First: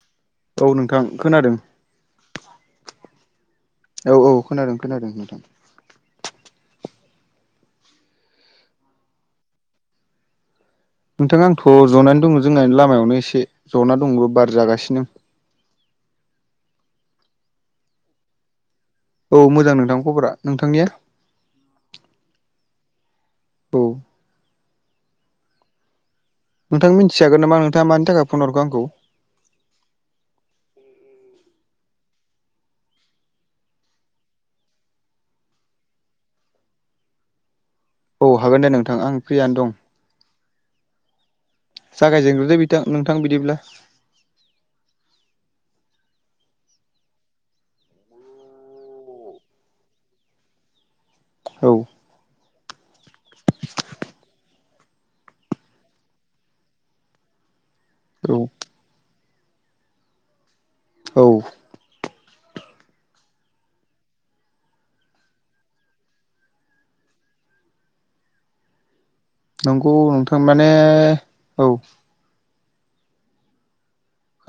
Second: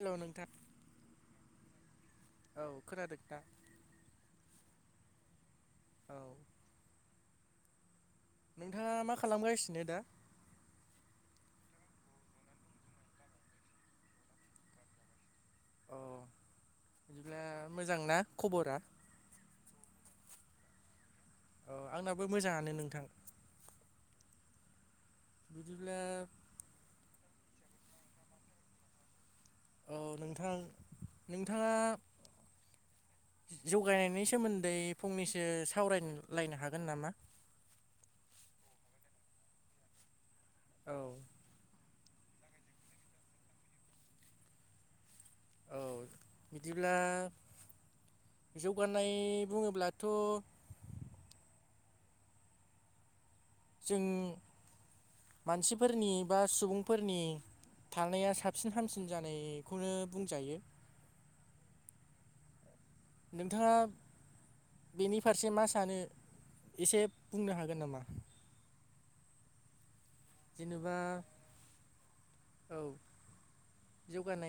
Hello नोंथां औ नोंथां खोनादों औ खोनादों ना औ औ खोनादों खोनादों नोंथां औ नोंथाङा मा खालामगासिनो दा? नोंथां आंथ' जनानै दङ जोंना लामायावनो एसे जना दंबो बार जागासिनो अ बिदिब्ला मोजांना खबरा? औ मोजां नोंथांनि खबरा नोंथांनिया? औ आंनाबो मोजाङानो नोंथां औ बिदिब्ला नोंथां मिथिखागोन नामा नोंथाङा मानि थाखाय फन हरखो आंखौ? औ नोंथां नोंथाङा जौगानायनायनि सोमोन्दै फंनैसो सावरायलायनो हागोन नामा औ हागोन दे नोंथां आं फ्रियानो दं औ जागायजेनग्रोदो बिथां नोंथां बिदिब्ला औ बिदिब्ला जौगानाय बुङोब्लाथ औ [inaudible] जों मानसिफोरनि बा सुबुंफोरनि थानाया औ साबसिन हामसिन जानायखौनो बुंजायो औ नोंथाङा बेनि फारसे मा सानो एसे बुंनो हागोन नामा [inaudible] नंगौ नोंथां माने जेनेबा औ औ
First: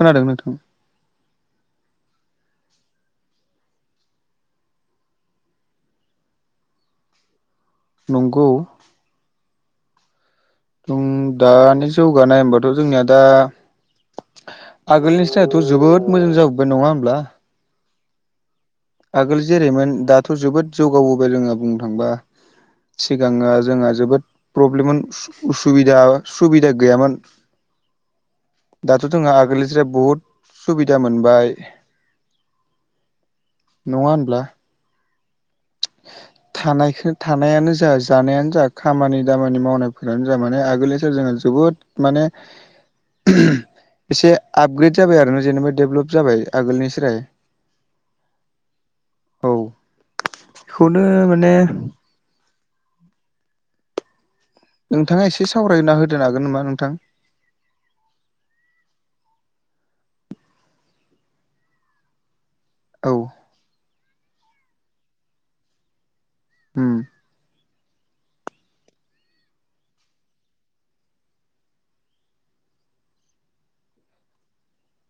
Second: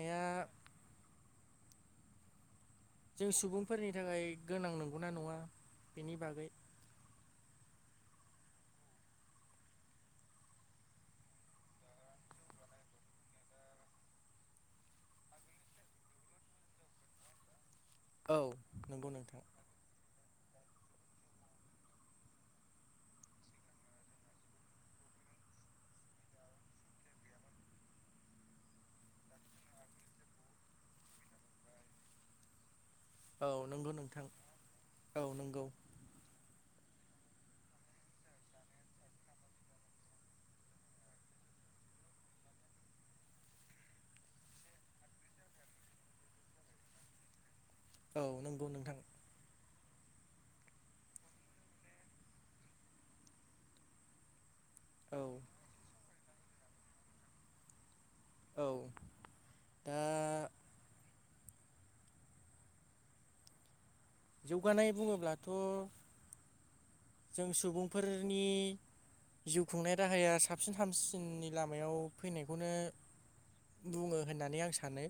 खोनादों नोंथां जों सुबुंफोरनि थाखाय गोनां नंगौना नङा बेनि बागै नंगौ जों दानि जौगानाय होमबाथ जोंनिया दा आगोलनि सायदथ जोबोद मोजां जाबोबाय नङा होमब्ला औ नंगौ नोंथां आगोल जेरैमोन दाथ' जोबोद जौगाबोबाय जोङा बुंनो थांबा सिगाङो जोंहा जोबोद प्रब्लेममोन सु उसिदा सुबिदा गैयामोन दाथ' जोंहा आगोलनिस्राय बुहुद सुबिदा मोनबाय औ नंगौ नङा नोंथां होनब्ला औ नंगौ थानायखो थानायानो जा जानायानो जा खामानि दामानि मावनायफोरानो जा माने आगोलनिसाय जोंङो जोबोद माने [unintelligible] एसे आपग्रेड जाबाय आरो ना जेनेबा डेभलप जाबाय आगोलनिस्राय औ नंगौ नोंथां खौनो माने औ नोंथाङा एसे सावरायना होदो हागोन नामा नोंथां? औ दा औ जौगानाय बुङोब्लाथ' उम जों सुबुंफोरनि जिउ खुंनाय राहाया साबसिन हामसिननि लामायाव फैनायखौनो बुङो होननानै आं सानो।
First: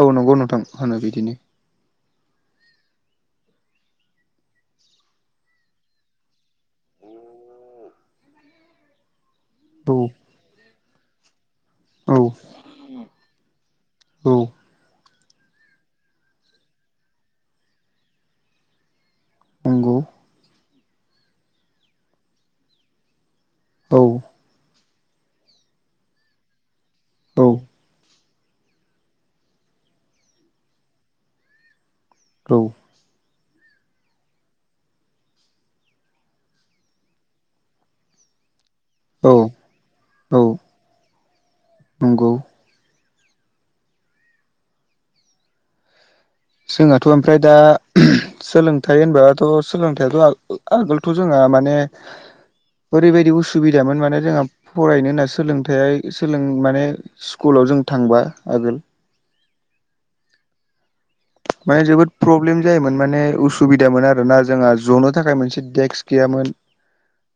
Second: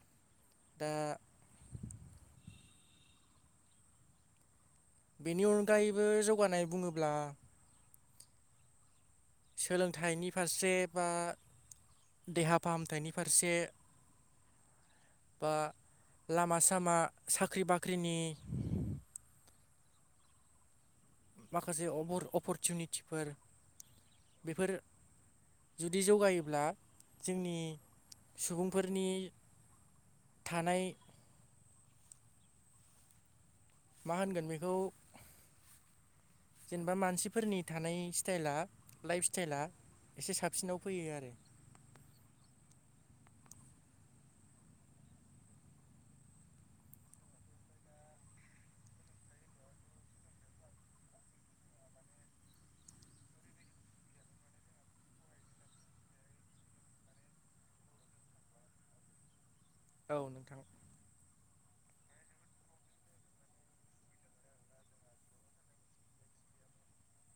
औ नंगौ नोंथां दा होनो बिदिनो। बेनि अनगायैबो जौगानाय बुङोब्ला सोलोंथाइनि फारसे बा औ देहा फाहामथायनि फारसे औ बा लामा सामा साख्रि बाख्रिनि नंगौ माखासे अबर अफरतिनिटिफोर औ बेफोरो जुदि जौगायोब्ला औ जोंनि सुबुंफोरनि थानाय औ मा होनगोन बेखौ जेनेबा मानसिफोरनि थानाय सिटायला लायफ औ सिटायला एसे औ साबसिनाव फैयो आरो। नंगौ। जोंहाथ' ओमफ्राय दा सोलोंथाइ होनबाथ' सोलोंथायाथ' आगोलथ' जोंहा माने ओरै बायदि उसुबिदामोन माने जोंहा फरायनो होनना सोलोंथाइ सोलों माने स्कुलाव जों थांबा आगोल औ नोंथां। माने जोबोद प्रब्लेम जायोमोन। माने उसुबिदामोन आरो ना जोंहा जनो थाखाय मोनसे देक्स गैयामोन।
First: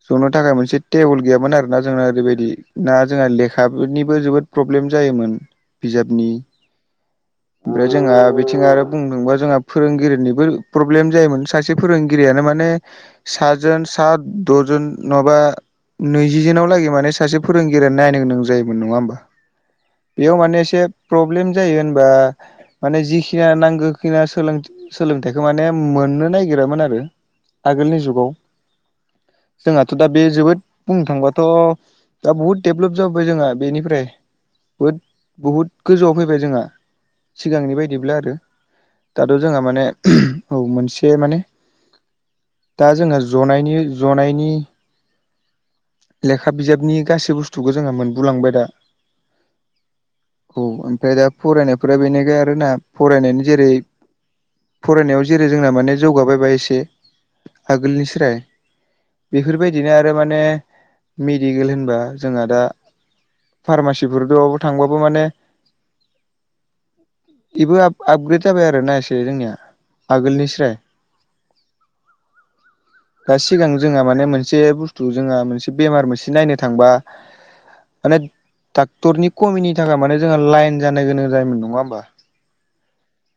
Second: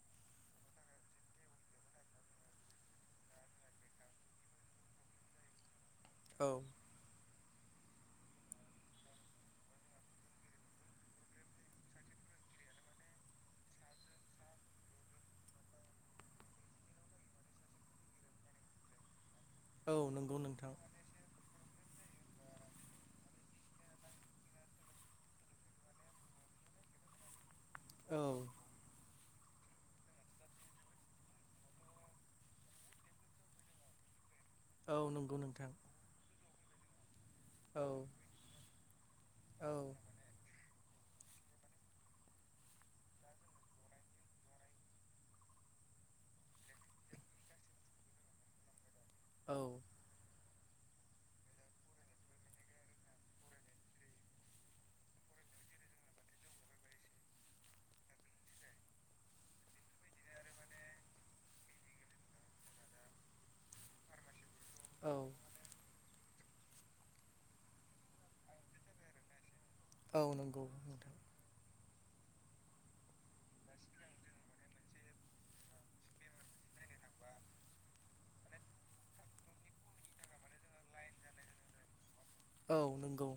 ज'नो थाखाय मोनसे टेबोल गैयामोन आरो ना जोंना ओरैबायदि ना जोंहा लेखानिबो जोबोद प्रब्लेम जायोमोन बिजाबनि औ ओमफ्राय जोंहा बिथ थिङा आरो बुंदोंबा जोंहा फोरोंगिरिनिबो प्रब्लेम जायोमोन। सासे फोरोंगिरियानो माने साजोन सात द'जोन नङाबा नैजिजोनाव लागै माने सासे फोरोंगिरियानो नायनो गोनां जायोमोन नङा होमबा? औ बेयाव नंगौ माने नोंथां एसे प्रब्लेम जायो होनबा माने जिखि खिया नांगौ खिना सोलोंथाइखौ माने मोननो नागिरामोन आरो। आगोलनि औ जुगाव जोंहाथ' दा बे जोबोद बुंनो थांबाथ' दा बहुद दडेभलप जाबाय जोंहा बेनिफ्राय बोद औ नंगौ बुहुद नोंथां गोजौआव फैबाय जोंहा सिगांनि औ बायदिब्ला दो दाथ' जोंहा औ माने औ मोनसे माने दा जोङो जनायनि जनायनि लेखा बिजाबनि गासै बुस्थुखौ जोंहा मोनबोलांबाय दा। औ औ ओमफ्राय दा फरायनायफोरा बेनिखाय आरो ना फरायनायनि जेरै फरायनायाव जेरै जोंना माने जौगाबायबा एसे आगोलनिस्राय। बेफोरबायदिनो आरो माने मिथ दिगोल होमबा जोंहा दा फार्मासिफोर दोआवबो थांबाबो औ माने बेबो आप आपग्रेड जाबाय आरो ना एसे जोंनिया औ नंगौ आगोलनिस्राय। नोंथां दा सिगां जोंहा माने मोनसे बुस्थु जोंहा मोनसे बेमार मोनसे नायनो थांबा माने डाक्टरनि कमिनि थाखाय माने जोंहा लायन जानो गोनां जायोमोन नङा होमबा? औ नंगौ।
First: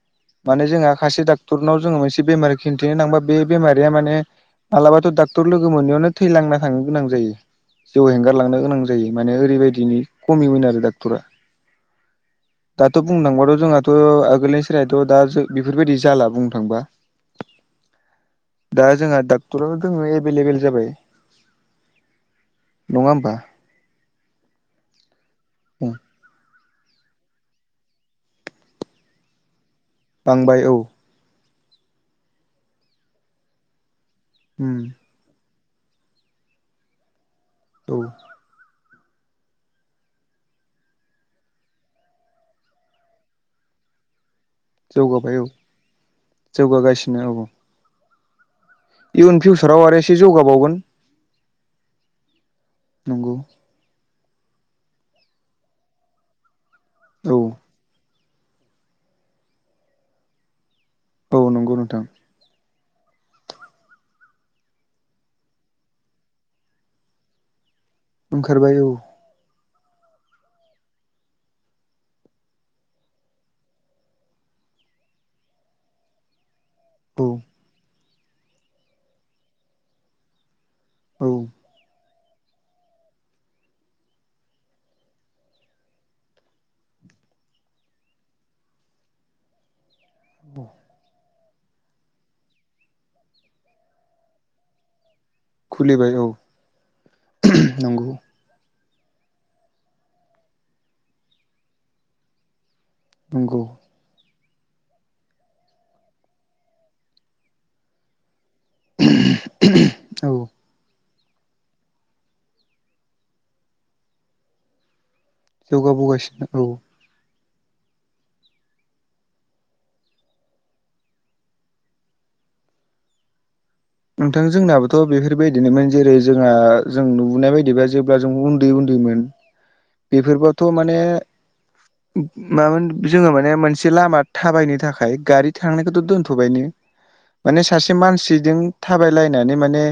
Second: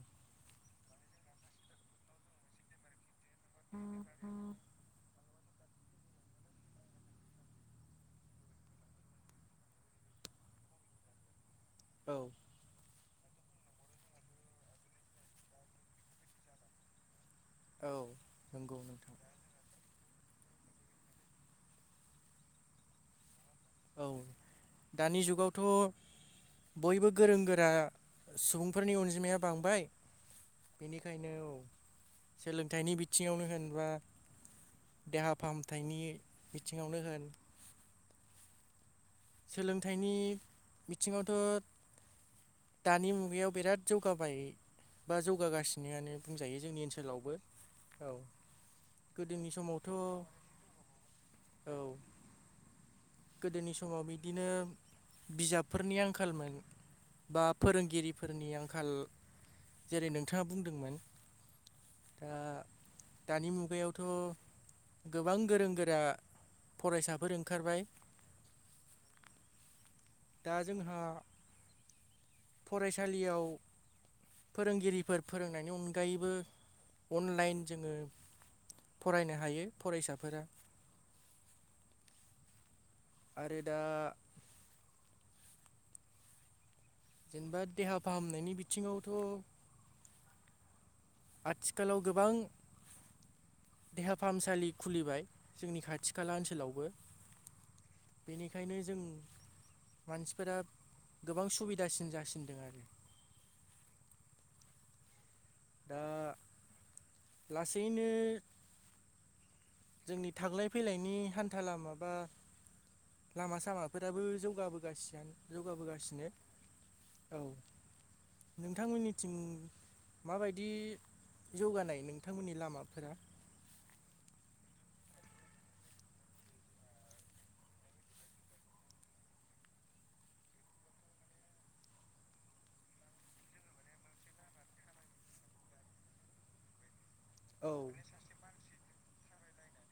माने जोंहा खाासे डाक्टरनाव जोङो मोनसे बेमार खिन्थिनो थांबा बेमारिया माने मालाबाथ' डाक टर लोगो मोनैयावनो थैलांना थांनो गोनां जायो। जिउ हेंगारलांनो गोनां जायो माने ओरैबायदिनि खमिमोन आरो डाक्टरा औ दाथ' बुंनो थांबाथ' जोंहाथ' आगोलनि सोलायथ' दा ओ बेफोरबायदि जाला बुंनो थांबा। औ नंगौ दा जोंहा नोंथां डाक्ट क्टरावनो दोङो एभेलेबेल जाबाय। नङा होमबा? औ दानि जुगावथ' बयबो गोरों गोरा सुबुंफोरनि अनजिमाया बांबाय। बांबाय औ। बेनिखायनो औ सोलोंथाइनि बिथिङावनो होनबा उम देहा फाहामथायनि बिथिङावनो होन औ सोलोंथाइनि बिथिङावथ' दानि मुगायाव बिराद जौगाबाय। बा जौगाबाय औ जौगागासिनोयानो बुंजायो जोंनि जौगागासिनो ओनसोलावबो। औ औ इयुन गोदोनि फिउचाराव समावथ' आरो एसे जौगाबावगोन औ नंगौ गोदोनिस माव बिदिनो बिजाबफोरनि आंखालमोन औ बा फोरोंगिरि फोरनि आंखाल जेरै नोंथाङा बुंदोंमोन। औ नंगौ नोंथां। दा दानि मुगायावथ' गोबां गोरों गोरा फरायसाफोर ओंखारबाय। ओंखारबाय औ। दा जोंहा फरायसालियाव फोरोंगिरिफोर फोरोंनायनि अनगायैबो अनलाइन जोङो फरायनो हायो फरायसाफोरा। औ आरो दा जेनेबा देहा फाहामनायनि बिथिङावथ' बु आथिखालाव गोबां देहा फाहामसालि खुलिबाय। जोंनि खाथि खुलिबाय औ खाला ओनसोलावबो नंगौ बेनिखायनो जों मानसिफोरा गोबां सुबिदासिन जासिनदों आरो। नोंगौ। दा लासैनो जोंनि औ थाग्लाय फैलायनायनि हान्था लामा बा लामा सामाफोराबो जौगाबोगासियानो। जौगाबोगासिनो। औ नोंथांमोननिथिं माबायदि जौगानाय नोंथांमोननि लामाफोरा? नोंथां जोंनाबोथ' बेफोरबायदिनोमोन जेरै जोंहा जों नुबोनाय बायदिबा जेब्ला जों उन दै उन्दैमोन बेफोरबाथ' माने मामोन जोङो माने मोनसे लामा थाबायनो थाखाय गारि थांनायखौथ' दोनथ'बायनो [inaudible] माने सासे मानसिदों थाबाय लायनानै माने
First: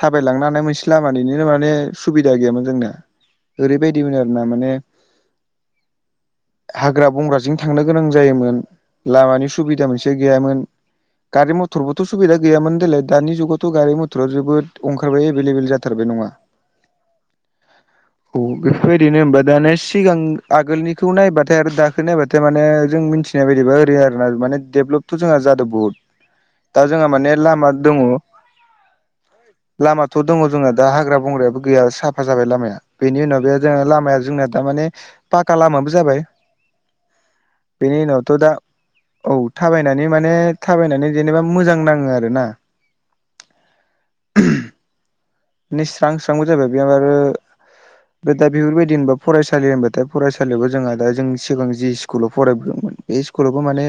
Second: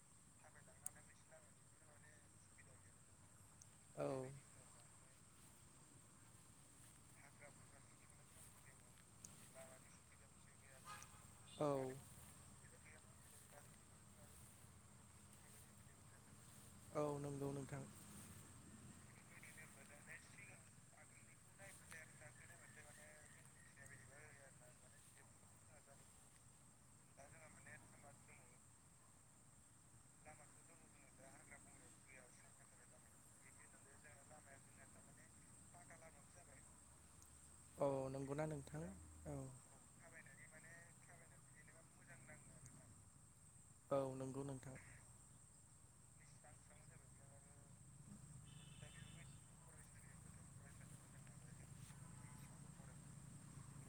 थाबायलांनो हानाय मोनसे लामानिनो माने सुबिदा गैयामोन जोंना। औ ओरैबायदिमोन आरो ना माने हाग्रा बंग्राजों थांनो गोनां जायोमोन। लामानि सुबिदा मोनसे गैयामोन। गारि औ मथरबोथ' सुबिदा गैयामोन देलाय दानि जुगावथ' गारि मथरा जोबोद अंखारबाय एभेलेबेल जाथारबाय नङा। औ नंगौ नोंथां। औ बेफोरबादिनो होमबा दा नेस सिगां आगोलनिखौ नायबाथाय आरो दाखो नायबाथाय माने जों मोनथि नाय बायदिबा ओरै आरो ना माने डेभलपथ' जोंहा जादों बहुत दा जोंहा माने लामा दङ। लामाथ' दङ जोंना दा हाग्रा बंग्रायाबो गैया साफा जाबाय लामाया बेनि उनाव बे जों लामाया जोंनाया दा माने पाक्का लामाबो जाबाय। औ नंगौना नोंथाङा? औ दानिया माने थाबायनानै जेनेबा मोजां नाङो आरो ना। औ नंगौ नोंथां। स्रां स्रांबो जाबाय बे आरो दा बेफोरबायदि होनबा फरायसालि होनबाथाय फरायसालियावबो जोंहा दा जों सिगां जि स्कुलाव फरायबोदोंमोन। बे स्कुलावबो माने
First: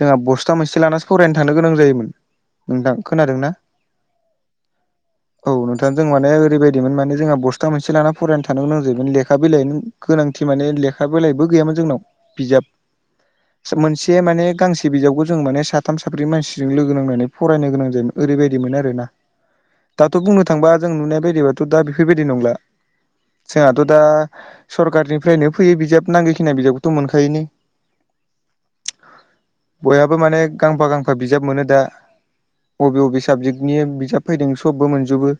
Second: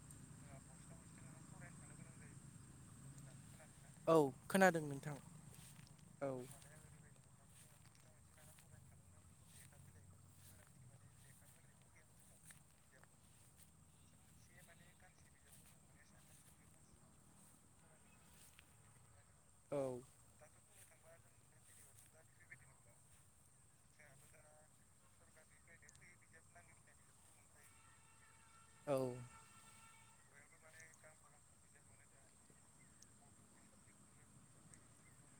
जोंहा बस्था मोनसे लानासो फरायनो थांनो गोनां जायोमोन। नोंथां खोनादों ना? औ खोनादों नोंथां। औ नोंथां जों औ माने ओरैबाय दिमोन माने जोंहा बस्था मोनसे लाना फरायनो थांनो गोनां जायोमोन लेखा बिलाइनि गोनांथि माने लेखा बिलाइबो गैयामोन जोंनाव। बिजाब [inaudible] मोनसे माने गांसे बिजाबखौ जों माने साथाम साब्रै मानसिजों लोगो नांनानै फरायनो गोनां जायोमोन ओरैबायदिमोन आरोना औ दाथ' बुंनो थांबा जों नुनाय बायदिबाथ' दा बेफोरबायदि नंला। जोंहाथ' दा सरखारारनिफ्रायनो फैयो बिजाब नांगोखिनि बिजाबखौथ' मोनखायोनो। औ बयहाबो माने गांफा गांफा बिजाब मोनो दा। बबे बबे साबजेक्टनि बिजाब फैदों सबबो मोनजोबो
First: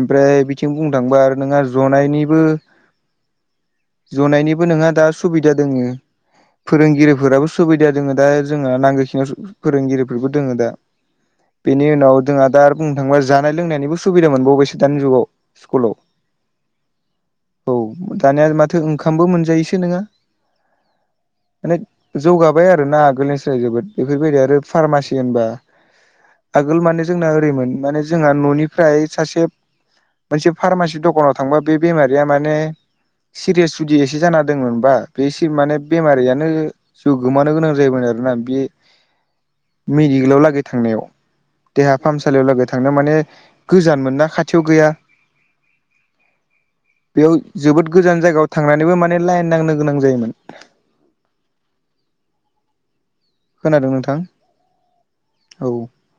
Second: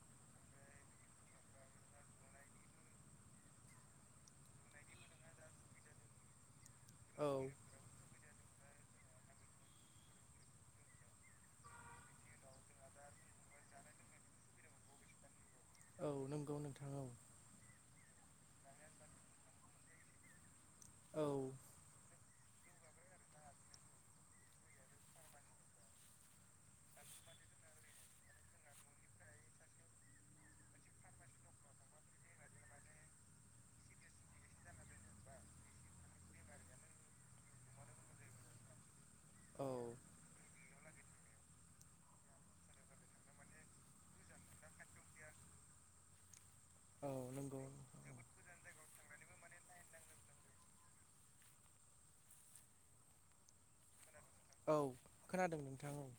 ओमफ्राय बिथिं बुंनो थांबा आरो नोंहा जनायनिबो जनायनिबो नोंहा दा सुबिदा दोङो औ फोरोंगिरिफोराबो सुबि दा दोङो दा जोंहा नांगौखिनियाव फोरोंगिरिफोरबो दोङो दा। बेनि उनाव जोंहा दा आरो बुंनो थाङोबा जानाय-लोंनायनिबो सुबिदा मोनबावबायसो दानि जुगाव। स्कुलाव औ नंगौ नोंथां। औ औ दानिया माथो ओंखामबो मोनजायोसो नोङा? औ माने जौगाबाय आरोना आगोलनि साय जोबोद बेफोरबायदि आरो फार्मासि होनबा आगोल माने जोंना ओरैमोन माने जोंहा न'निफ्राय सासे मोनसे फार्मासि दखानाव थांबा बे बेमारिया माने सिरियास जुदि एसे जाना दङो बा बेसिम माने बेमारियानो जिउ गोमानो गोनां जायोमोन आरोना। बे औ मेडिकेलाव लागै थांनायाव देहा फाहामसालियाव लागै थांनो माने गोजानमोन ना खाथियाव गैया। औ बेयाव नंगौ जोबोद गोजान जायगायाव थांनानैबो माने लाइन नांनो गोनां जायोमोन। खोनादों नोंथां? औ खोनादों औ नोंथां, ओं।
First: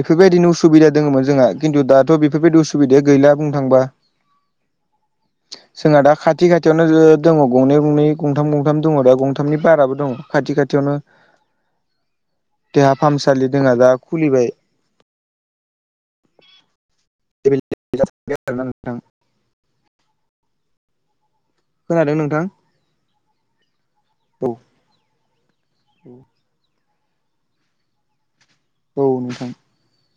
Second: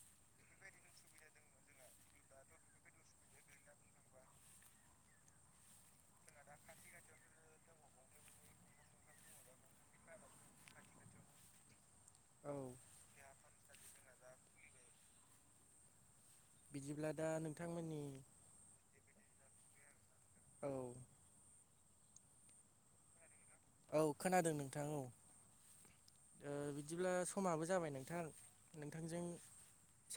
बेफोरबायदिनो उसुबिदा दङमोन जोंहा खिन्थु दाथ' बेफोरबायदि उसुबिदाया गैला बुंनो थांबा। [inaudible] जोंहा दा खाथि खाथियावनो दङ गंनै गंनै गंथाम गंथाम दङ दा गंथामनि बाराबो दङ। खाथि खाथियावनो औ देहा फाहामसालि जोंहा दा खुलिबाय बिदिब्ला दा नोंथांमोननि [unintelligible] औ खोनादों नोंथां? औ खोनादों नोंथां औ ओ बिदिब्ला समाबो जाबाय नोंथां औ नोंथांजों नोंथां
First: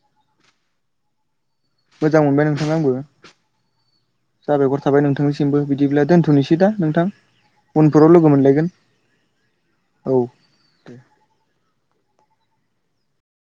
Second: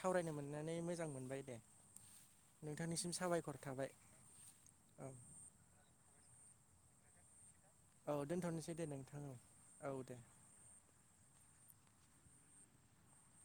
सावरायनो मोननानै मोजां मोनबाय दे मोजां मोनबाय नोंथां आंबो नोंथांनिसिम साबायखर थाबाय साबायखार औ थाबाय नोंथांनि सिमबो बिदिब्ला दोन्थ'नोसै दा नोंथां। औ उनफोराव लोगो मोनलायगोन दोनथ'नोसै दे नोंथां औ।